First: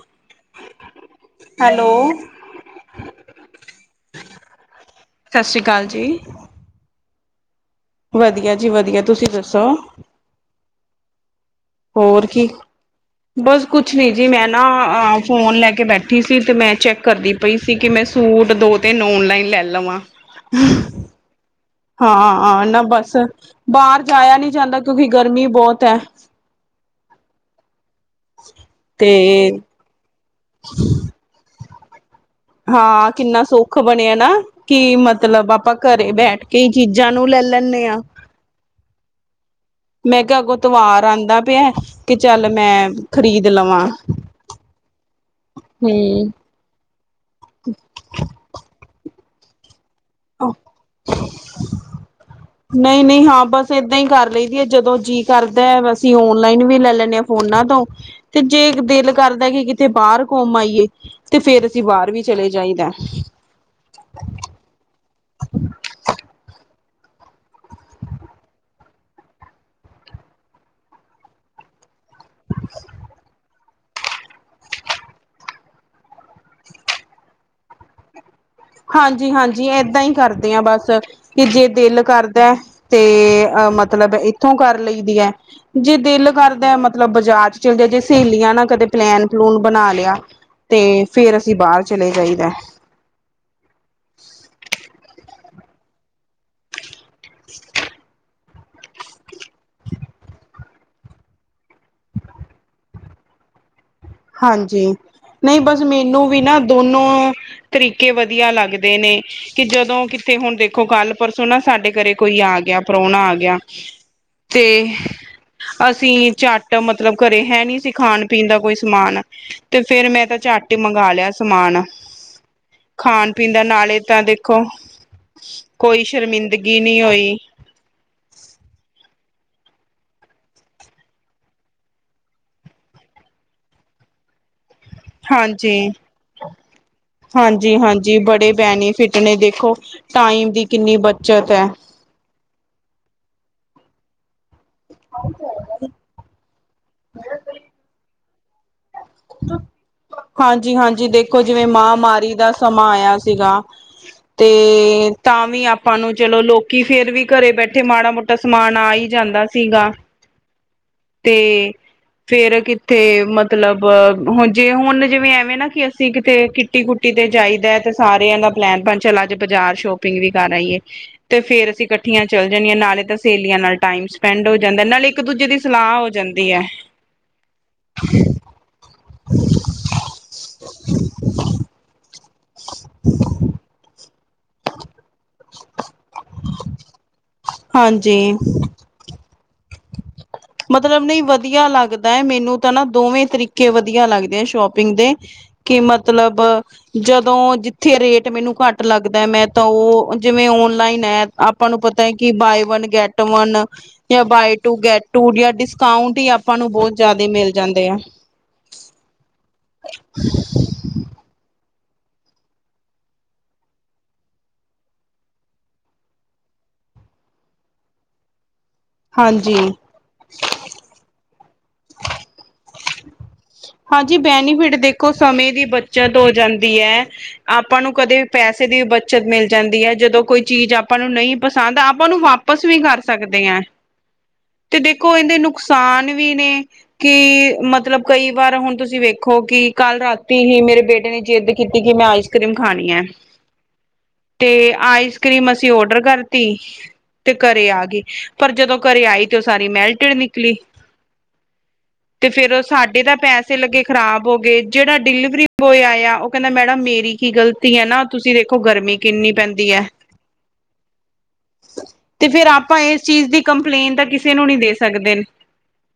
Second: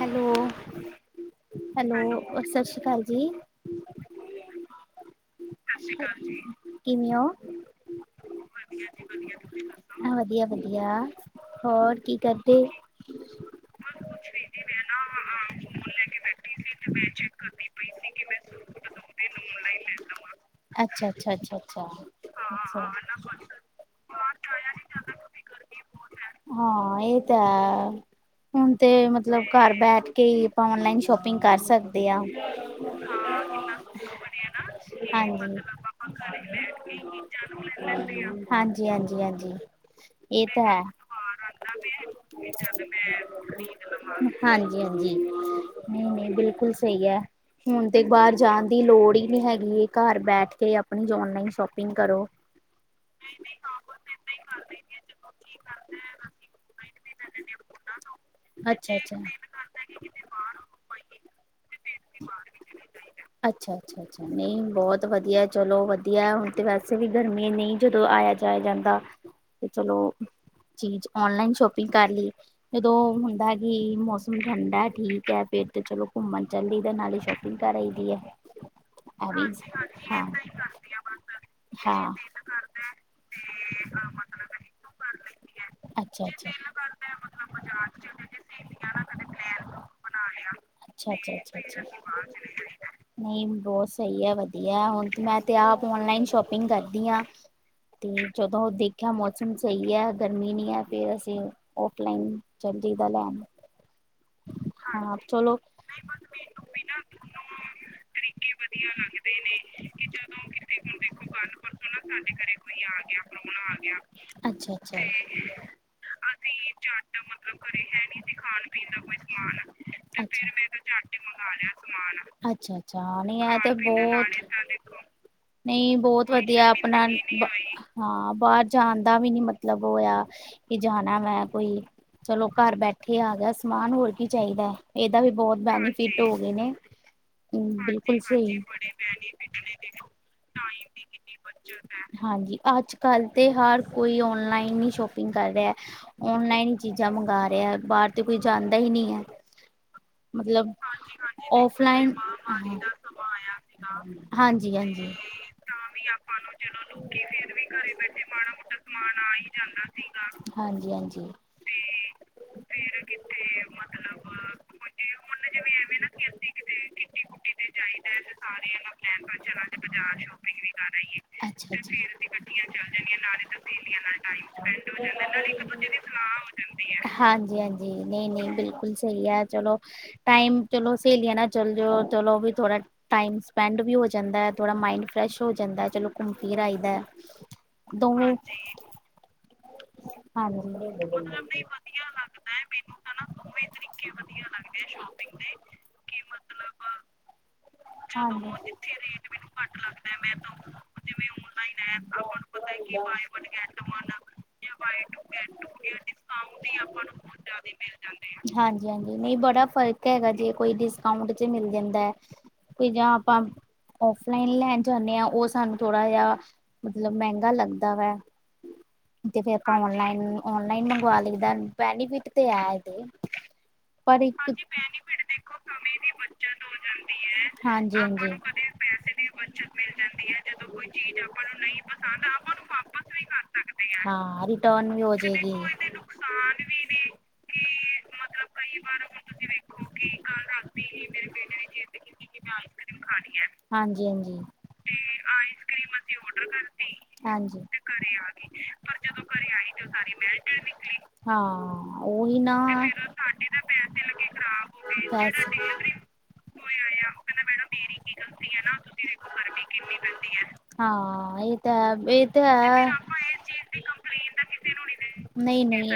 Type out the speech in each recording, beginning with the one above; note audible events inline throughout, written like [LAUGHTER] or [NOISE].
Hello hello, ਸਤਿ ਸ਼੍ਰੀ ਅਕਾਲ ਜੀ। [INAUDIBLE] ਅਕਾਲ ਜੀ। ਕਿਵੇ ਓ? ਵਧੀਆ ਜੀ ਵਧੀਆ ਤੁਸੀਂ ਦੱਸੋ? ਵਧੀਆ ਵਧੀਆ ਹੋਰ ਕੀ ਬਸ ਕੁਛ ਨੀ ਜੀ ਮੈਂ ਨਾ ਫੋਨ ਲੈ ਕੇ ਬੈ, ਠੀ ਸੀ ਤੇ ਮੈਂ ਚੈੱਕ ਕਰਦੀ ਪਈ ਸੀ ਕਿ ਮੈਂ ਸੂਟ ਦੋ ਤਿੰਨ ਓਨਲਾਈਨ ਲੈ ਲਵਾਂ। ਅੱਛਾ ਅੱਛਾ, ਅੱਛਾ ਅੱਛਾ। ਹਾਂ ਨਾ ਬਸ ਬਾਹਰ ਜਾਇਆ ਨੀ ਜਾਂਦਾ ਕਿਉਂਕਿ ਗਰਮੀ ਬਹੁਤ ਐ। ਹਾਂ, ਇਹ ਤਾਂ ਹੈ ਹੁਣ ਤੇ ਮਤਲਬ ਘਰ ਬੈਠ ਕੇ ਹੀ ਆਪਾਂ ਓਨਲਾਈਨ ਸ਼ੋਪਿੰਗ ਕਰ ਸਕਦੇ ਹਾਂ। ਹਾਂ ਕਿੰਨਾ ਸੌਖ ਬਣਿਆ ਨਾ। ਕੀ ਹਾਂਜੀ ਮਤਲਬ, ਆਪਾਂ ਘਰੇ ਬੈਠ ਕੇ ਹੀ ਚੀਜ਼ਾਂ ਨੂੰ ਲੈ ਲੈਂਦੇ ਹਾਂ। ਹਾਂਜੀ ਹਾਂਜੀ ਹਾਂਜੀ ਮੈਂ ਕਿਹਾ, ਇਹ ਅਗੋਂ ਤਾਂ ਹੈ ਐਤਵਾਰ ਆਉਂਦਾ ਪਿਆ। ਕਿ ਚੱਲ ਮੈਂ ਖਰੀਦ ਲਵਾਂ ਹਾਂਜੀ ਹਾਂਜੀ, ਨਹੀਂ ਨਹੀਂ ਹਮ ਬਿਲਕੁਲ ਸਹੀ ਐ। ਹੁਣ ਤੇ ਬਾਹਰ ਜਾਣ ਦੀ ਲੋੜ ਹੀ ਨੀ ਹੈਗੀ। ਘਰ ਬੈਠ ਕੇ ਆਪਣੀ ਔਨਲਾਈਨ ਸ਼ੋਪਿੰਗ ਕਰੋ। ਨਹੀਂ-ਨਹੀਂ ਹਾਂ, ਬਸ ਏਦਾਂ ਹੀ ਕਰ ਲਈਦੀ ਹੈ, ਜਦੋਂ ਜੀਅ ਕਰਦਾ ਅਸੀਂ ਔਨਲਾਈਨ ਵੀ ਲੈ ਲੈਂ ਨੇਆਂ ਫੋਨਾਂ ਤੋਂ, ਤੇ ਜੇ ਅੱਛਾ ਦਿਲ ਕਰਦਾ, ਕਿ ਕਿਤੇ ਬਾਹਰ ਘੁੰਮ ਆਈਏ ਤੇ ਫੇਰ ਤੇ ਬਾਹਰ ਵੀ ਚਲੇ ਜਾਈਦਾ। ਅੱਛਾ ਅੱਛਾ [UNINTELLIGIBLE] ਬਹੁਤ ਵਧੀਆ ਚਲੋ ਵਧੀਆ ਹੁਣ ਤੇ [UNINTELLIGIBLE] ਕਿਸੇ ਵੀ ਗਰਮੀ ਨਹੀਂ, ਜਦੋਂ ਆਇਆ-ਜਾਇਆ ਜਾਂਦਾ ਤੇ ਚਲੋ ਚੀਜ਼ ਔਨਲਾਈਨ ਸ਼ੋਪ ਕਰ ਲਈ ਜਦੋਂ ਹੁੰਦਾ ਕਿ ਮੌਸਮ ਠੰਡਾ ਠੀਕ ਹੈ, ਫੇਰ ਤੇ ਚਲੋ ਘੁੰਮਨ ਜਲਦੀ ਦੇ ਨਾਲੇ ਸ਼ਾਪਿੰਗ ਕਰ ਆਈ ਏ। ਹਾਂਜੀ-ਹਾਂਜੀ ਏਦਾਂ ਹੀ ਕਰਦੇ ਹਾਂ ਬਸ। ਕਿ ਜੇ ਦਿਲ ਕਰਦਾ ਤੇ, ਅ ਮਤਲਬ ਇੱਥੋਂ ਕਰ ਲਈਦੀ ਏ। ਜੇ ਅੱਛਾ ਦਿਲ ਕਰਦਾ ਮਤਲਬ, ਬਾਜ਼ਾਰ ਚ ਚੱਲਦੇ ਜੇ ਸਹੇਲੀਆਂ ਨਾਲ ਕਦੇ ਪਲੈਨ-ਪਲੂਨ ਬਨਾ ਲਿਆ। ਤੇ ਅੱਛਾ ਫੇਰ ਅਸੀਂ ਬਾਹਰ ਚਲੇ ਜਾਈਦੇ। ਨਹੀਂ ਬਹੁਤ ਸਹੀ ਹੈ, ਵਧੀਆ ਹੁਣ ਮੈਂ ਤੇ ਆਪ ਔਨਲਾਈਨ ਸ਼ੋਪਿੰਗ ਕਰਦੀ ਆਂ। ਤੇ ਜਦੋਂ ਦੇਖਿਆ ਮੌਸਮ ਸਹੀ ਹੈ, ਗਰਮੀ ਨੀ ਹੈ ਫੇਰ ਅਸੀਂ ਔਫਲਾਈਨ ਚਲ ਜਾਇਦਾ ਲੈਣ। ਹਾਂਜੀ, ਹਾਂ ਚਲੋ ਨਹੀਂ ਬਸ ਮੈਨੂੰ ਵੀ ਨਾ ਦੋਨੋ। ਤਰੀਕੇ ਵਧੀਆ ਲੱਗਦੇ ਨੇ। ਕਿ ਜਦੋਂ ਕਿਥੇ, ਹੁਣ ਦੇਖੋ ਕੱਲ-ਪਰਸੋਂ ਨਾ ਸਾਡੇ ਘਰੇ ਕੋਈ ਆ ਗਿਆ, ਪ੍ਰਾਹੁਣਾ ਆ ਗਿਆ। ਤੇ ਅੱਛਾ-ਅੱਛਾ। ਅਸੀਂ ਝੱਟ ਮਤਲਬ ਘਰੇ ਹੈ ਨਹੀਂ ਸੀ, ਖਾਣ-ਪੀਣ ਦਾ ਕੋਈ ਸ ਸਮਾਨ, ਤੇ ਫੇਰ ਮੈਂ ਤਾਂ ਝੱਟ ਮੈ ਝੱਟ ਹੀ ਮੰਗਾ ਲਿਆ ਸਮਾਨ, ਅੱਛਾ-ਅੱਛਾ ਖਾਣ ਨਹੀ ਪੀਣ ਐ, ਦਾ ਤੇ ਨਾਲੇ ਤਾਂ ਬਹੁਤ ਦੇਖੋ [UNINTELLIGIBLE] ਨਹੀਂ ਕੋਈ ਬਹੁਤ ਵਧੀਆ ਸ਼ਰਮਿੰਦਗੀ ਨਹੀਂ ਆਪਣਾ ਹੋਈ [UNINTELLIGIBLE] ਹਾਂ, ਬਾਹਰ ਜਾਣ ਦਾ ਵੀ ਨੀ ਮਤਲਬ ਹੋਇਆ, ਕਿ ਜਾਣਾ ਮੈਂ ਕੋਈ। ਚਲੋ ਘਰ ਬੈਠੇ ਆ ਗਿਆ, ਸਮਾਨ ਹੋਰ ਕੀ ਚਾਹੀਦਾ ਏ ਇਹਦਾ ਵੀ ਬਹੁਤ ਹਾਂਜੀ, ਬੈਨੀਫਿਟ ਹੋ ਗਏ ਨੇ। ਹਾਂਜੀ-ਹਾਂਜੀ ਬੜੇ ਸਈ ਬੈਨੀਫਿਟ ਨੇ ਦੇਖੋ। ਟਾਈਮ ਦੀ ਕਿੰਨੀ ਬੱਚਤ ਐ। [UNINTELLIGIBLE] ਹਾਂਜੀ ਅੱਜ-ਕੱਲ ਤੇ, ਹਰ ਕੋਈ ਔਨਲਾਈਨ। ਇਂਨੀ ਸ਼ੋਪਿੰਗ ਕਰ ਰਿਹਾ, ਔਨਲਾਈਨ ਹੀ ਚੀਜ਼ਾਂ ਮੰਗਾ ਰਿਹਾ ਬਾਹਰ ਤੇ ਕੋਈ ਜਾਂਦਾ ਹੀ ਨੀ ਹੈ। [UNINTELLIGIBLE] ਹਾਂਜੀ-ਹਾਂਜੀ ਦੇਖੋ ਜਿਵੇਂ, ਔਫਲਾਈਨ ਮਾਹਮਾਰੀ ਦਾ ਸਮਾਂ ਆਇਆ ਸੀਗਾ। ਹਾਂਜੀ-ਹਾਂਜੀ, ਤੇ ਤਾਂ ਵੀ ਆਪਾਂ ਨੂੰ ਚਲੋ ਲੋਕੀ ਫੇਰ ਵੀ ਘਰੇ ਬੈਠੇ ਮਾੜਾ- ਮੋਟਾ ਤੇ, ਸਮਾਨ ਆ ਹੀ ਜਾਂਦਾ ਸੀਗਾ ਹਾਂਜੀ-ਹਾਂਜੀ। ਤੇ, ਫੇਰ ਕਿੱਥੇ, ਮਤਲਬ ਹੋਨ ਜੇ ਹੁਣ ਜਿਵੇਂ, ਐਵੇਂ ਨਾ ਕਿ ਅਸੀਂ ਕਿਤੇ ਕਿੱਟੀ-ਕੁੱਟੀ ਤੇ ਜਾਈਦਾ, ਤੇ ਸਾਰਿਆਂ ਦਾ ਪਲੈਨ ਬਣ ਚਲਾ ਅੱਜ ਬਾਜ਼ਾਰ ਸ਼ੋਪ ਪਿੰਗ ਵੀ ਕਰ ਆਈ ਏ ਤੇ ਫੇਰ ਅੱਛਾ-ਅੱਛਾ ਅਸੀਂ ਇਕੱਠੀਆਂ ਚੱਲ, ਜਾਂਨਿਆ ਨਾਲੇ ਤਾਂ ਸਹੇਲੀਆਂ ਨਾਲ ਟਾਈਮ ਸਪੈਂਡ ਹੋ ਜਾਂਦਾ ਨਾਲੇ ਇੱਕ-ਦੂਜੇ ਦੀ ਸਲਾਹ ਹੋ ਜਾਂਦੀ ਹੈ। ਹਾਂਜੀ-ਹਾਂਜੀ, ਨਹੀਂ-ਨਹੀਂ ਬਿਲਕੁਲ ਸਹੀ ਆ ਚਲੋ ਟਾਈਮ ਚਲੋ ਸਹੇਲੀਆਂ ਨਾਲ ਚੱਲ ਜਾਓ। ਚਲੋ ਵੀ ਥੋੜਾ ਟਾਈਮ ਸਪੈਂਡ ਵੀ ਹੋ ਜਾਂਦਾ ਹੈ, ਥੋੜਾ ਮਾਇੰਡ ਫਰੈਸ਼ ਹੋ ਜਾਂਦਾ ਏ। ਚਲੋ ਘੁੰਮ ਫਿਰ ਆਈਦੈ ਦੋਵੇਂ, ਹਾਂਜੀ ਹਾਂਜੀ। ਮਤਲਬ ਨਈ ਵਧੀਆ ਲੱਗਦਾ ਏ, ਮੈਨੂੰ ਤਾਂ ਨਾ ਦੋਵੇਂ ਤਰੀਕੇ ਵਧੀਆ ਲੱਗਦੇ ਆ ਸ਼ੋਪ ਕਿੰਦੇ ਕਿ ਮਤਲਬ ਜਦੋਂ ਜਿੱਥੇ ਰੇਟ ਹਾਂ ਮੈਨੂੰ ਘੱਟ ਲੱਗਦਾ ਏ, ਮੈਂ ਤਾਂ ਉਹ ਜਿਵੇਂ ਓਨਲਾਈਨ ਹੈ ਆਪਾਂ ਨੂੰ ਪਤਾ ਹੈ, ਕਿ ਬਾਏ ਵਨ-ਗੈਟ ਵਨ। ਯਾ, ਬਾਏ ਟੂ-ਗੈਟ ਟੂ। [UNINTELLIGIBLE] ਡਿਸਕਾਊਂਟ ਹੀ ਆਪਾਂ ਨੂੰ, ਬਹੁਤ ਜਿਆਦੇ ਮਿਲ ਜਾਂਦੇ ਆ। ਹਾਂਜੀ ਹਾਂਜੀ ਨਹੀਂ ਬੜਾ ਫ਼ਰਕ ਹੈਗਾ, ਜੇ ਕੋਈ ਡਿਸਕਾਊਂਟ ਚ ਮਿਲ ਜਾਂਦਾ ਐ, ਕੋਈ ਜਾਂ ਆਪਾਂ ਔਫਲਾਈਨ ਲੈਣ ਜਾਂਨੇ ਆਂ ਉਹ ਸਾਨੂੰ ਥੋੜਾ ਜਿਹਾ ਮਤਲਬ ਮਹਿੰਗਾ ਲੱਗਦਾ ਵੈ। ਤੇ ਫੇਰ ਹਾਂਜੀ, ਔਨਲਾਈਨ -ਔਨਲਾਈਨ ਮੰਗਵਾ ਲਈਦਾ ਬੈਨੀਫਿਟ ਤੇ ਹੈ ਇਹਦੇ। [UNINTELLIGIBLE] ਹਾਂਜੀ ਪਰ ਬੈਨ [UNINTELLIGIBLE] ਆਪਾਂ ਨੂੰ ਹਾਂਜੀ ਕਦੇ ਹਾਂਜੀ ਪੈਸੇ ਦੀ ਬੱਚਤ ਮਿਲ ਜਾਂਦੀ ਹੈ, ਜਦੋਂ ਕੋਈ ਚੀਜ਼ ਆਪਾਂ ਨੂੰ ਨਹੀਂ ਪਸੰਦ ਆਪਾਂ ਨੂੰ ਵਾਪ ਵਪਸ ਵੀ ਕਰ ਸਕਦੇ ਹ ਹੀ [UNINTELLIGIBLE] ਤੇ ਦੇਖੋ ਇਹਦੇ ਨੁਕਸਾਨ ਵੀ ਨੇ ਕੀ ਮਤਲਬ ਕਈ ਵਾਰ ਹੁਣ ਤੁਸੀਂ ਵੇਖ ਦੇਖੋ ਕਿ ਕੱਲ ਰਾਤੀ ਹੀ ਮੇਰੇ ਬੇਟੇ ਨੇ ਜਿੱਦ ਕੀਤੀ ਕਿ ਮੈਂ ਆਈਸ ਕਰ੍ਰੀਮ ਖਾਣੀ ਹੈ ਹਾਂਜੀ ਹਾਂਜੀ ਤੇ ਆਈਸ ਕਰ੍ਰੀਮ ਅਸੀਂ ਔਡਰ ਕਰਤੀ ਹ ਘਰੇ ਆ ਗ ਪਰ ਜਦੋਂ ਘਰੇ ਆਈ ਤੇ ਸਾਰੀ ਮੈਲਟ ਨਿਕਲੀ ਤੇ ਫੇਰ ਉਹ ਸਾਡੇ ਦਾ ਪੈਸਾ ਲੱਗੇ ਖ਼ਰਾਬ ਹੋ ਗਏ ਜਿਹੜਾ ਬਸ ਡਿਲੀਵਰੀ ਬੋਏ ਆਇਆ ਉਹ ਕਹਿੰਦਾ ਮੈਡਮ ਮੇਰੀ ਕੀ ਗਲਤੀ ਧੀਆਂ ਨਾ ਤੁਸੀਂ ਦੇਖੋ ਗਰਮੀ ਕਿੰਨੀ ਪੈਂਦੀ ਹੈ ਹਾਂ ਇਹ ਤਾਂ ਹੈ ਇਹ ਤੇ ਤਾਂ ਫੇਿਰ ਆਪਾਂ ਹੈ ਇਸ ਚੀਜ਼ ਦੀ ਕੰਪਲੇਨ ਤਾਂ ਕਿਸੇ ਨੂੰ ਨਹੀਂ ਦੇ ਸਕਦੇ ਨਹੀਂ ਨਹੀਂ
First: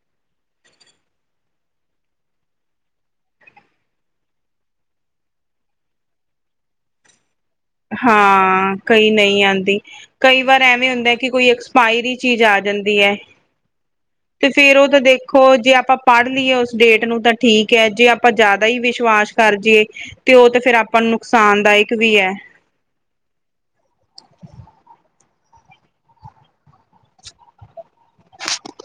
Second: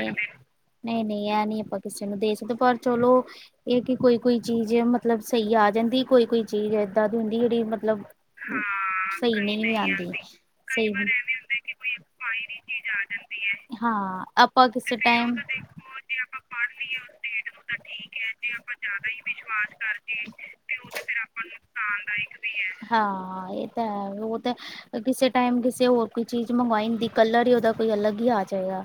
ਨਹੀਂ ਨਹੀਂ ਇਹ ਨਹੀਂੀ ਆਪਾਂ ਕਿਸੇ ਨੂੰ ਦੇ ਸਕਦੇ ਪਰ ਚਲੋ ਇਹ ਕਿ ਕੋਈ ਕੋਈ ਚੀਜ਼ ਮਤਲਬ ਸਹੀ ਆ ਜਾਂਦੀ ਕੋਈ ਕੋਈ ਚੀਜ਼ ਏਦਾਂ ਦੀ ਹੁੰਦੀ ਜਿਹੜੀ ਮਤਲਬ ਲਬ ਹਾਂ ਕਈ ਸ ਨਹੀਂ ਆਂਦੀ ਆਂ ਪਾਣੀ ਕਈ ਵਾਰ ਐਵੇਂ ਚ ਹੁੰਦਾ ਕਿ ਕੋਈ ਐਕਸਪਾਇਰੀ ਚੀਜ਼ ਆ ਜਾਂਦੀ ਐ। [UNINTELLIGIBLE] ਹਾਂ ਤੇ ਆਪਾਂ ਫੇਰ ਕਿਸ ਉਹ ਤਾਂ ਟਾਈਮ ਦੇਖੋ ਜੇ ਆਪਾਂ ਪੜ੍ਹ ਲਈਏ ਉਸ ਡੇਟ ਨੂੰ ਤਾਂ ਠੀਕ ਹੈ ਜੇ ਆਪਾਂ ਜ਼ਿਆਦਾ ਹੀ ਵਿਸ਼ਵਾਸ ਕਰ ਜਏ ਤੇ ਉਹ ਤੇ ਫੇਿਰ ਆਪਾਂ ਨੂੰ ਨੁਕਸਾਨਦਾਇਕ ਵੀ ਹੈ ਹਾਂ ਇਹ ਤਾਂ ਹੈ ਉਹ ਤਾਂ ਕਿਸੇ ਟਾਈਮ ਕਿਸੇ ਹੋਰ ਕੋਈ ਚੀਜ਼ ਮੰਗਵਾਈ ਹਦੀ ਕਲਰ ਹੀ ਉਹਦਾ ਕੋਈ ਅਲੱਗ ਹੀ ਆ ਜਾਏਗਾ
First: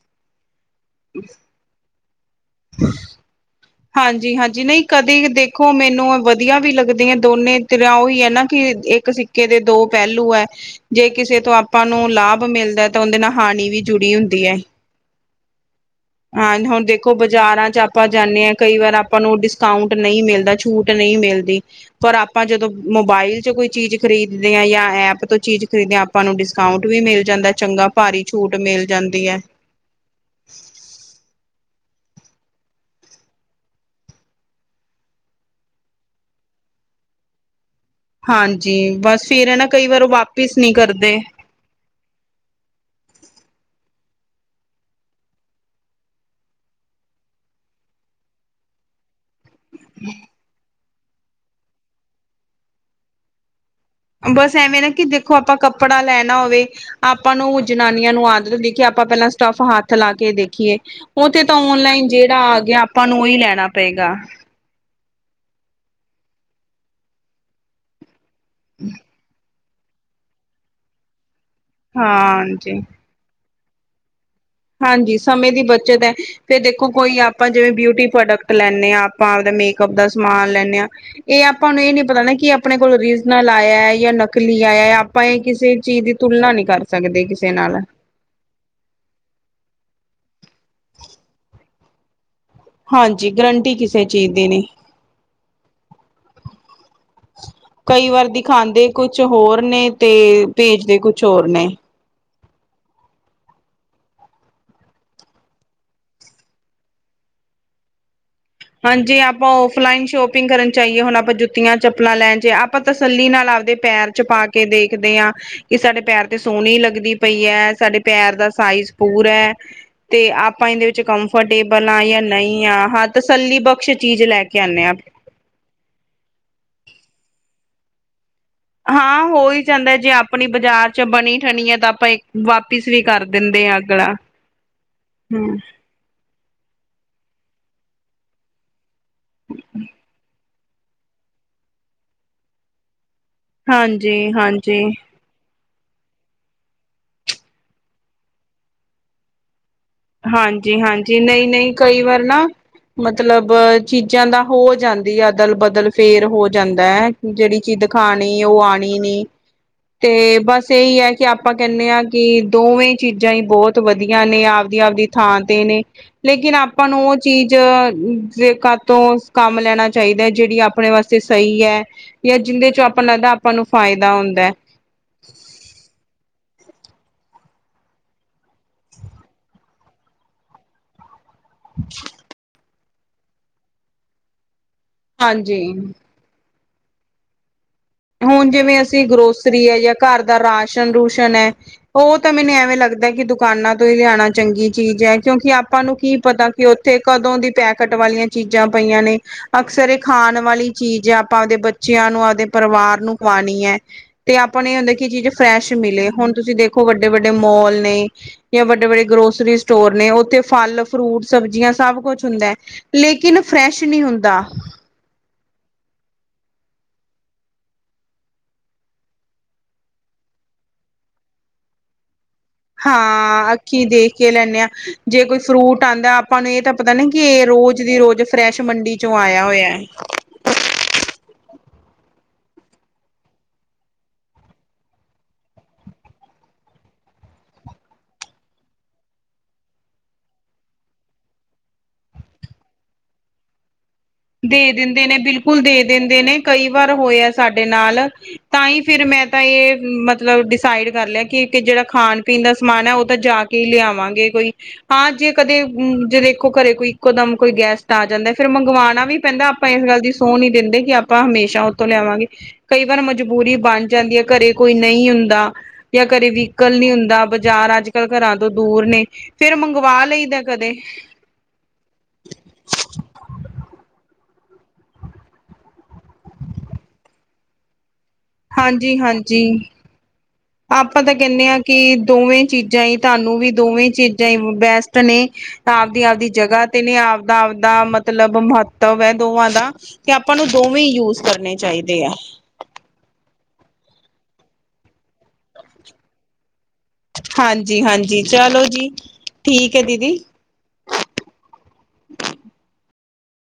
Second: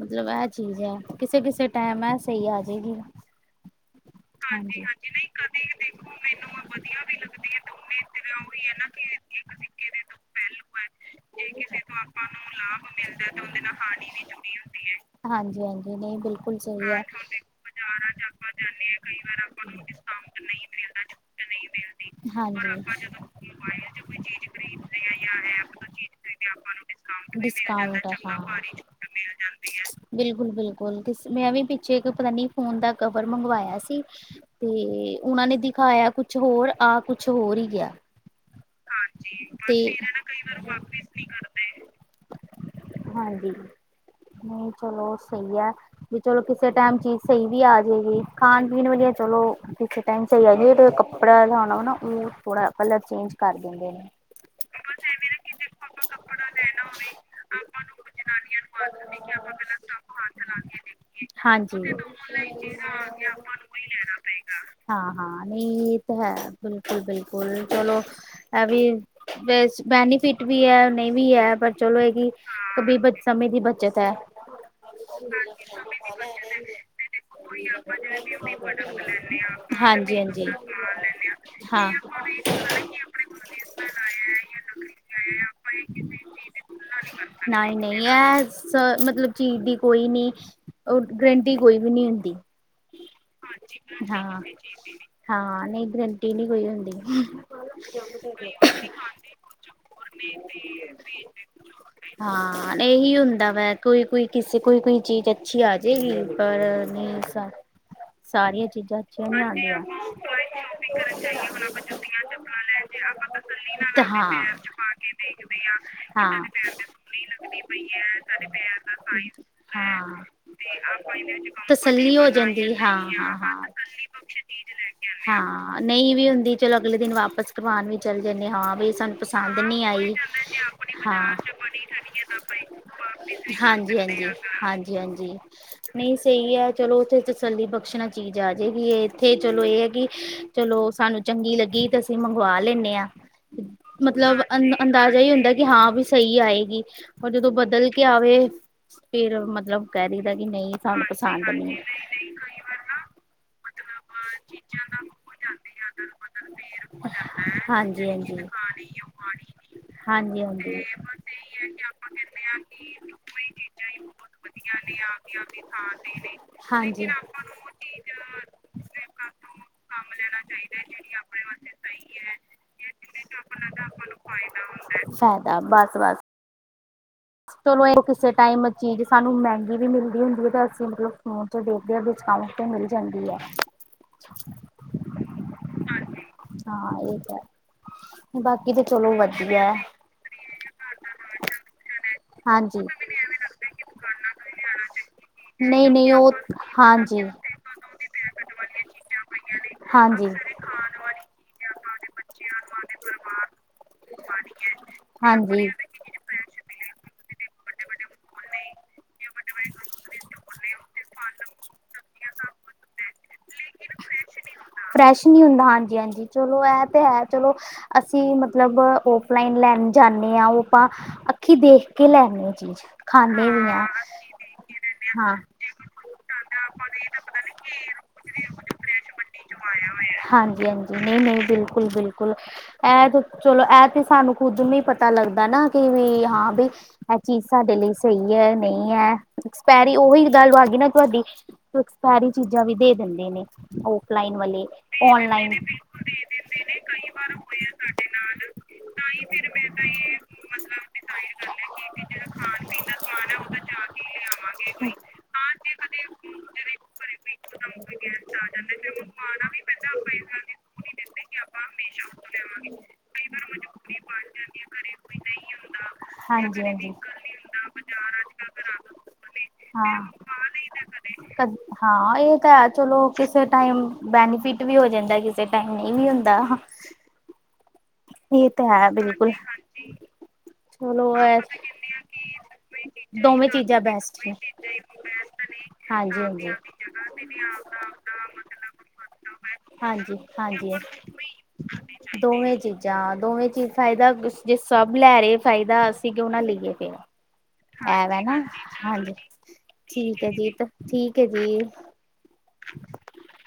ਮਤਲਬ ਇਹ ਚੀਜ਼ ਹੈ ਕਿਸੇ ਕਿਸੇ ਟਾਈਮ ਹੈ ਸਹੀ ਆ ਜਾਏਗੀ ਹਾਂਜੀ ਹਾਂਜੀ ਨਹੀਂ ਕਦੇ ਦੇਖੋ ਮੈਨੂੰ ਵਧੀਆ ਵੀ ਲੱਗਦੀ ਹੈ ਦੋਨੇ ਤਿਰ ਉਹੀ ਹੈ ਨਾ ਕਿ ਇੱਕ ਸਿੱਖ ਦੇ ਦੋ ਪਹਿਲੂ ਹੈ ਜੇ ਕਿਸੇ ਤੋਂ ਆਪਾਂ ਨੂੰ ਲਾਭ ਮਿਲਦਾ ਤਾਂ ਉਹਦੇ ਨਾਲ ਹਾਣੀ ਵੀ ਜੁੜੀ ਹੁੰਦੀ ਦੀ ਹੈ ਹਾਂਜੀ ਹਾਂਜੀ ਨਹੀਂ ਬਿਲਕੁਲ ਹਾਂਜੀ ਹੁਣ ਸਹੀ ਹੈ ਦੇਖੋ ਬਾਜ਼ਾਰਾਂ ਚ ਆਪ ਆਪਾਂ ਜਾਂਦੇ ਹਾਂ ਕਈ ਵਾਰ ਆਪਾਂ ਨੂੰ ਡਿਸਕਾਊਂਟ ਨਹੀਂ ਮਿਲਦਾ ਛੂਟ ਨਹੀਂ ਮਿਲਦੀ ਪਰ ਆਪਾਂ ਜਦੋਂ ਹਾਂਜੀ ਮੋਬਾਇਲ ਚੋਂ ਕੋਈ ਚੀਜ਼ ਖਰੀਦਦੇ ਹਾਂ ਜਾਂ ਐਪ ਤੋਂ ਚੀਜ਼ ਖਰੀਦਦੇ ਹਾਂ ਆਪਾਂ ਨੂੰ ਡਿਸਕਾਊਟ ਵੀ ਮਿਲ ਜਾਂਦਾ ਚੰਗਾ ਡਿਸਕਾਊਂਟ ਆ ਭਾਰੀ ਛੂਟ ਮਿਲ ਜਾਂਦੀ ਹੈ ਬਿਲਕੁਲ ਬਿਲਕੁਲ ਤੇ ਮੈਂ ਵੀ ਪਿੱਛੇ ਇੱਕ ਪਤਾ ਨੀ ਫੋਨ ਦਾ ਕਵਰ ਮੰਗਵਾਇਆ ਸੀ ਤੇ ਉਹਨਾਂ ਨੇ ਦਿਖਾਇਆ ਕੁਛ ਹੋਰ ਆਹ ਕੁਛ ਹੋਰ ਹੀ ਗਿਆ ਹਾਂਜੀ ਬਸ ਫੇਿਰ ਹੈ ਨਾ ਤੇ ਕਈ ਵਾਰ ਉਹ ਵਾਪਿਸ ਨਹੀਂੀ ਕਰਦੇ ਹਾਂਜੀ ਨਹੀਂ ਚਲੋ ਸਹੀ ਹੈ ਵੀ ਚਲੋ ਕਿਸੇ ਟਾਈਮ ਚੀਜ਼ ਸਹੀ ਵੀ ਆ ਜਾ ਖਾਣ ਪੀਣ ਵਧੀਆ ਚਲੋ ਕਿਸੇ ਟਾਈਮ ਸਹੀ ਆ ਜਾ ਕੱਪੜਾ ਜਾਉਣਾ ਵਾ ਨਾ ਉਹ ਥੋੜ੍ਹਾ ਪਲਰ ਚੇਂਜ ਕਰ ਦਿੰਦੇ ਨੇ ਬਸ ਐਵੇਂ ਨਾ ਕਿ ਦੇਖੋ ਆਪਾਂ ਕੱਪੜਾ ਲੈਣਾ ਹੋਵੇ ਆਪਾਂ ਨੂੰ ਜਨਾਨੀਆਂ ਨੂੰ ਆਦਤ ਦੇਖੀਏ ਆਪਾਂ ਪਹਿਲਾਂ ਸਟੱਫ ਹੱਥ ਲਾ ਕੇ ਦੇਖੀਏ ਉਹ ਤੇ ਤਾਂ ਹਾਂਜੀ ਓਨਲਾਈਨ ਜਿਹੜਾ ਆ ਗਿਆ ਆਪਾਂ ਨੂੰ ਉਹੀ ਲੈਣਾ ਪਏਗਾ ਹਾਂ ਹਾਂ ਨਹੀਂ ਇਹ ਤਾਂ ਹੈ ਬਿਲਕੁਲ ਬਿਲਕੁਲ ਚਲੋ ਹੈ ਵੀ ਬੈਨੀਫਿਟ ਵੀ ਹੈ ਨਹੀਂ ਵੀ ਹੈ ਪਰ ਚਲੋ ਇਹਗੀ ਹਾਂਜੀ ਕ ਸਮੇਂ ਦੀ ਬੱਚਤ ਹੈ ਹਾਂਜੀ ਸਮੇਂ ਦੀ ਬੱਚਤ ਹੈ ਫੇਰ ਦੇਖੋ ਕੋਈ ਆਪ ਆਪਾਂ ਜਿਵੇਂ ਬਿਊਟੀ ਪ੍ਰੋਡਕਟ ਲੈਂਦੇ ਹਾਂ ਆਪਾਂ ਆਪਦਾ ਮੇਕਅਪ ਦਾ ਹਾਂਜੀ ਹਾਂਜੀ ਸਮਾਨ ਲੈਂਦੇ ਹਾਂ ਇਹ ਆਪ ਆਪਾਂ ਨੂੰ ਹਾਂ ਇਹ ਨ ਪਤਾ ਨਾ ਕਿ ਆਪਣੇ ਕੋਲ ਰੀਜਨਲ ਆਇਆ ਜਾਂ ਨਕਲੀ ਆਇਆ ਆਪਾਂ ਇਹ ਕਿਸੇ ਚੀਜ਼ ਦੀ ਤੁਲਨਾ ਨਹੀਂ ਕਰ ਸਕਦੇ ਕਿਸੇ ਨਹੀਂ ਨਾਲ ਨਹੀਂ ਇਹ ਸ ਮਤਲਬ ਚੀਜ਼ ਦੀ ਕੋਈ ਨੀ, ਉਹ ਗਰੰਟੀ ਕੋਈ ਵੀ ਨਹੀਂ ਹੁੰਦੀ ਹਾਂਜੀ, ਗਰੰਟੀ ਕਿਸੇ ਚੀਜ਼ ਹਾਂ ਦੀ ਨਹੀਂ ਹਾਂ ਨਹੀਂ ਗਰੰਟੀ ਨਹੀ ਕੋਈ ਹੁੰਦੀ ਕਈ ਵਾਰ ਦਿਖਾਉਂਦੇ ਕੁਛ ਹੋਰ ਨੇ, ਤੇ ਭੇਜਦੇ ਕੁਛ ਹੋਰ ਨੇ ਹਾਂ ਇਹੀ ਹੁੰਦਾ ਵਾ, ਕੋਈ -ਕੋਈ ਕਿਸੇ ਕੋਈ ਕੋਈ ਚੀਜ਼ ਅੱਛੀ ਆ ਜਾਏਗੀ ਪਰ ਨਹੀਂ ਅੱਛਾ। ਸਾਰੀਆਂ 'ਚ। ਹਾਂਜੀ। ਆਪਾਂ। ਔਫਲਾਈਨ। ਸ਼ੋਪਿੰਗ। ਕਰਨ। ਜਾਈਏ। ਹੁਣ। ਆਪਾਂ। ਜੁੱਤੀਆਂ। ਚੱਪਲਾਂ। ਲੈਣ। ਜ। ਆਪਾਂ। ਤਸੱਲੀ। ਨਾਲ। ਆਪਦੇ। ਪੈਰ 'ਚ ਹਾਂ ਪਾ ਕੇ ਦੇਖਦੇ ਹਾਂ ਕਿ ਸਾਡੇ ਪੈਰ ਤੇ ਹਾਂ ਸੋਹਣੀ ਲੱਗਦੀ ਪਈ ਹੈ। ਸਾਡੇ ਪੈਰ ਦਾ ਸਾਈਜ਼ ਪੂਰਾ ਹੈ। ਤੇ ਹਾਂ ਆਪਾਂ ਇਹਦੇ ਵਿੱਚ ਕੰਫਰਟੇਬਲ। ਨਾ। ਜਾਂ। ਨਹੀਂ। ਆ। ਹਾਂ। ਤਸੱਲੀ। ਬਖਸ਼। ਚੀਜ਼। ਲੈ। ਕੇ। ਆਉਂਦੇ। ਹਾਂ। ਹਾਂ। ਨਹੀਂ। ਵੀ। ਹੁੰਦੀ। ਚਲੋ। ਅਗਲੇ। ਦਿਨ। ਵਾਪਿਸ ਕਰਵਾਉਣ ਵੀ ਚੱਲ ਜਾਂਦੇ ਹਾਂ ਵੀ ਸਾਨੂੰ ਹਾਂ। ਹੋ। ਪਸੰਦ ਹੀ। ਨਹੀਂ ਜਾਂਦਾ। ਜੇ। ਆਈ ਆਪਣੀ। ਬਾਜ਼ਾਰ। ਚ। ਬਣੀ। ਠਣੀ। ਹੈ। ਤਾਂ। ਆਪਾਂ। ਵਾਪਿਸ। ਵੀ ਕਰ ਦਿੰਦੇ ਆ ਅਗਲਾ ਹਾਂਜੀ-ਹਾਂਜੀ। ਹਾਂਜੀ-ਹਾਂਜੀ। ਹਮ ਨਹੀਂ। ਸਹੀ। ਹੈ। ਚਲੋ। ਉੱਥੇ। ਤਸੱਲੀ। ਬਖਸ਼ਣਾ। ਚੀਜ਼। ਆ। ਜਾਏਗੀ। ਇੱਥੇ। ਚਲੋ। ਇਹ। ਹੈ। ਕਿ। ਚਲੋ। ਸਾਨੂੰ। ਚੰਗੀ। ਲੱਗੀ। ਤੇ। ਅਸੀਂ। ਮੰਗਵਾ। ਲੈਂਦੇ। ਹਾਂ। ਹਾਂਜੀ ਮਤਲਬ। ਅ। ਹਾਂਜੀ ਅੰਦਾਜ਼ਾ। ਇਹੀ। ਹੁੰਦਾ। ਕਿ। ਹਾਂ। ਵੀ। ਸਹੀ। ਆਏਗੀ। ਪਰ। ਜਦੋਂ। ਬਦਲ। ਕੇ। ਆਵੇ। ਫਿਰ। ਮਤਲਬ। ਕਹਿ। ਦਿੰਦਾ। ਕਿ। ਨਹੀਂ। ਸਾਨੂੰ। ਹਾਂਜੀ-ਹਾਂਜੀ ਪਸੰਦ। ਨਈ-ਨਈ ਨਹੀਂ।। ਕਈ। ਵਾਰ। ਨਾ। ਮਤਲਬ। ਚੀਜ਼ਾਂ ਦਾ ਹੋ ਜਾਂਦੀ ਅਦਲ ਬਦਲ ਫੇਰ ਹੋ ਜਾਂਦਾ ਹੈ। ਜਿਹੜੀ ਚੀਜ ਹਾਂਜੀ ਖਾਣੀ। ਹਾਂਜੀ ਉਹ। ਆਉਣੀ। ਨੀ। ਤੇ ਹਾਂਜੀ ਹਾਂਜੀ ਬਸ ਇਹੀ ਹੈ। ਕਿ ਆਪਾਂ ਕਹਿੰਦੇ ਹਾਂ ਕਿ ਦੋਵੇਂ ਚੀਜ਼ਾਂ ਹੀ ਬਹੁਤ ਵਧੀਆ ਨੇ ਆਪ। ਦੀ। ਥਾਂ। ਤੇ। ਨੇ। ਲੇਕਿਨ। ਆਪਾਂ। ਨੂੰ। ਹਾਂਜੀ ਉਹ। ਚੀਜ਼। ਘਰ ਤੋਂ ਕੰਮ ਲੈਣਾ ਚਾਹੀਦਾ ਹੈ। ਜਿਹੜੀ ਆਪਣੇ ਵਾਸਤੇ ਸਹੀ ਹੈ। ਜਾਂ। ਜਿਹਦੇ 'ਚ ਆਪਾਂ ਲੱਗਦਾ ਆਪਾਂ ਨੂੰ ਫ਼ਾਇਦਾ ਹੁੰਦਾ ਹ। ਫਾਇਦਾ ਬਸ-ਬਸ। ਚਲੋ ਇਹ ਕਿਸੇ ਟਾਈਮ ਅ ਚੀਜ਼ ਸਾਨੂੰ ਮਹਿੰਗੀ ਵੀ ਮਿਲਦੀ ਹੁੰਦੀ ਹੈ ਤੇ ਅਸੀਂ ਮਤਲਬ। ਮਹ ਤੇ ਦੇਖਦੇ ਆ ਬਚਕਾਮ ਤੇ ਮਿਲ ਜਾਂਦੀ ਹੈ। [UNINTELLIGIBLE] ਹਾਂਜੀ। ਹਾਂ ਇਹ ਤਾਂ ਹੈ। ਹੁਣ ਜਿਵੇਂ ਅਸੀਂ ਗਰੋਸਰੀ ਹੈ ਜਾਂ ਘਰ ਦਾ ਰਾਸ਼ਨ ਰੂਸ਼ਨ ਹੈ। ਉਹ ਤਾਂ ਮੈਨੂੰ ਐਵੇਂ ਹਾਂਜੀ ਲੱਗਦਾ ਕਿ ਦੁਕਾਨਾਂ ਤੋਂ ਹੀ ਲਿਆਉਣਾ ਚੰਗੀ ਚੀਜ਼ ਹੈ। ਕਿਉਂਕਿ ਆਪਾਂ ਨਹੀਂ ਨੂੰ ਨਹੀਂ ਕੀ ਉਹ ਪਤਾ ਕਿ। ਥੇ ਹਾਂਜੀ ਕਦੋਂ ਦੀ ਪੈਕਟ ਵਾਲੀਆਂ ਚੀਜ਼ਾਂ ਪਈਆਂ ਨੇ। ਅਕਸਰ ਇਹ ਹਾਂਜੀ ਖਾਣ ਵਾਲੀ ਚੀਜ਼ ਹੈ, ਆਪਾਂ ਆਪਦੇ ਬੱਚਿਆਂ ਨੂੰ ਆਪਦੇ। ਪਰਿਵਾਰ ਨੂੰ ਖਵਾਉਣੀ ਹੈ, ਤੇ ਆਪਾਂ ਨੂੰ ਇਹ ਹੁੰਦਾ ਕੀ ਇਹ ਚੀਜ਼ ਹਾਂਜੀ ਫਰੈਸ਼ ਮਿਲੇ ਹੁਣ ਤੁਸੀਂ ਦੇਖੋ। ਦੇਖੋ ਵੱਡੇ -ਵੱਡੇ ਮੋਲ ਨੇ ਜਾਂ ਵੱਡੇ -ਵੱਡੇ ਗਰੋਸਰੀਜ਼। ਸਟੋਰ ਨੇ ਉੱਥੇ ਫਲ- ਫਰੂਟ, ਸਬਜ਼ੀਆਂ ਸਭ ਕੁਛ ਹੁੰਦਾ ਹੈ। ਲੇਕਿਨ ਫਰੈਸ਼ ਨਹੀਂ ਹੁੰਦਾ। ਫਰੈਸ਼ ਨਹੀਂ ਹੁੰਦਾ, ਹਾਂਜੀ -ਹਾਂਜੀ ਚਲੋ ਇਹ ਤੇ ਹੈ ਚਲੋ। ਅਸੀਂ ਮਤਲਬ ਔਫਲਾਈਨ ਲੈਣ ਜਾਂਦੇ ਹਾਂ, ਉਹ ਆਪਾਂ ਅੱਖੀਂ ਦੇਖ ਕੇ ਲੈਦੇ ਹ। ਚੀਜ਼ ਖਾਂਦੇ ਹਾਂ ਵੀ ਅੱਖੀਂ ਹ। ਦੇਖ ਕੇ ਲੈਂਦੇ ਆ ਜੇ ਕੋਈ ਫਰੂਟ ਆਉਂਦਾ ਆਪਾਂ ਨੂੰ ਇਹ ਤਾਂ ਪਤਾ ਨਾ ਕਿ ਰੋਜ਼ ਦੀ ਰੋਜ਼ ਫਰੈਸ਼ ਮੰਡੀ। ਚੋਂ ਆਇਆ ਹੋਇਆ ਹੈ। ਹਾਂਜੀ-ਹਾਂਜੀ। ਨਹੀਂ-ਨਹੀਂ ਬਿਲਕੁਲ-ਬਿਲਕੁਲ। ਇਹ ਤੇ ਚਲੋ, ਇਹ ਤੇ ਸਾਨੂੰ ਖੁੱਦ ਨੂੰ ਪਤਾ ਲੱਗਦਾ ਨਾ ਕਿ ਵੀ ਹਾਂ ਬ। ਇਹ ਚੀਜ਼ ਸਾਡੇ ਲਈ ਸਹੀ ਹੈ। ਨਹੀਂ ਹੈ। ਐਕਸਪੈਰੀ ਉਹੀ ਗੱਲ ਆ ਗਈ ਨਾ ਤੁਹਾਡੀ। ਐਕਸਪੈਰੀ ਚੀਜ਼ਾਂ ਵੀ ਦੇ ਦਿੰਦੇ ਨੇ। ਓਫਲਾਈਨ। ਦੇ ਦਿੰਦੇ ਨੇ ਬਿਲਕੁਲ ਦੇ ਦਿੰਦੇ ਨੇ ਕਈ ਵਾਰ ਹੋਇਆ ਸਾਡੇ ਨਾਲ। ਤਾਂ ਹੀ ਫੇਿਰ। ਮੈਂ ਤਾਂ ਇਹ ਮਤਲਬ ਡਿਸਾਈਡ ਕਰ ਲਿਆ ਕਿ ਜਿਹੜਾ ਖਾਣ ਪੀਣ ਦਾ ਸਮਾਨ ਹੈ ਉਹ ਤਾਂ ਜਾ ਕੇ। ਕੀ ਲਿਆਵਾਂਗੇ ਕੋਈ। ਹਾਂ ਜੇ ਕਦੇ ਜੇ ਦੇਖੋ ਘਰੇ ਕੋਈ ਇੱਕੋ ਦਮ ਕੋਈ ਗੈਸਟ ਤਾਂ ਆ ਜਾਂਦਾ ਫੇਿਰ ਮੰਗਵਾਉਣਾ। ਵੀ ਪੈਂਦਾ ਆਪਾਂ ਇਸ ਗੱਲ ਦੀ ਸਹ ਨੀ ਦਿੰਦੇ ਕਿ ਆਪਾਂ ਹਮੇਸ਼ਾ ਉੱਥੋਂ ਲਿਆਵਾਂਗੇ। ਕਈ ਵਾਰ ਮਜਬੂਰੀ ਬਣ ਜਾਂਦੀ ਹੈ ਘਰੇ ਕੋਈ ਨਹੀਂ ਹੁੰਦਾ ਜਾਂ ਘਰੇ ਵੀ ਹਾਂਜੀ ਗੱਲ ਹਾਂਜੀ ਦਾ ਬਾਜ਼ਾਰ ਅੱਜ ਕੱਲ੍ਹ ਘਰਾਂ ਤੋਂ ਦੂਰ ਨੇ ਫੇਿਰ ਮੰਗਵਾ ਲਈਦਾ ਕਦੇ ਹ ਹਾਂ ਇਹ ਤਾਂ ਹੈ ਚਲੋ ਕਿਸੇ ਟਾਈਮ ਬੈਨੀਫਿਟ ਵੀ ਹੋ ਜਾਂਦਾ ਕਿਸੇ ਟਾਈਮ ਨਹੀਂ ਵੀ ਹੁੰਦਾ [INAUDIBLE] ਇਹ ਤਾਂ ਹੈ ਬਿਲਕੁਲ ਹਾਂਜੀ-ਹਾਂਜੀ ਆਪਾਂ ਤਾਂ ਚਲੋ ਕਹਿੰਦੇ ਹਾਂ ਕਿ ਦੋਵੇਂ ਚੀਜ਼ਾਂ ਹੀ ਤੁਹਾਨੂੰ ਵੀ ਦੋਵੇਂ ਚੀਜ਼ਾਂ ਹੀ ਬੈਸਟ ਨੇ ਆਪਦੀ ਹਾਂਜੀ ਆਪਦੀ ਹਾਂਜੀ ਜਗ੍ਹਾ ਤੇ ਨੇ ਆਪਦਾ ਆਪਦਾ ਮਤਲ ਮਤਲਬ ਮਹੱਤਵ ਹੈ ਦੋਵਾਂ ਦਾ ਤੇ ਹਾਂਜੀ ਆਪਾਂ ਨੂੰ ਹਾਂਜੀ ਦੋਵੇਂ ਹੀ ਯੂਜ਼ ਕਰਨੇ ਚਾਹੀਦੇ ਆ ਦੋਵੇਂ ਚੀਜ਼ਾਂ ਦੋਵੇਂ ਚੀਜ਼ ਫਾਇਦਾ ਜੇ ਸਭ ਲੈ ਰਹੇ ਫਾਇਦਾ ਅਸੀ ਕਯੋ ਨਾ ਲਈਏ ਹਾਂਜੀ-ਹਾਂਜੀ ਐਵੇ ਨਾ ਚਲੋ ਜੀ ਠੀਕ ਹੈ ਦੀਦੀ ਠੀਕ ਹੈ ਜੀ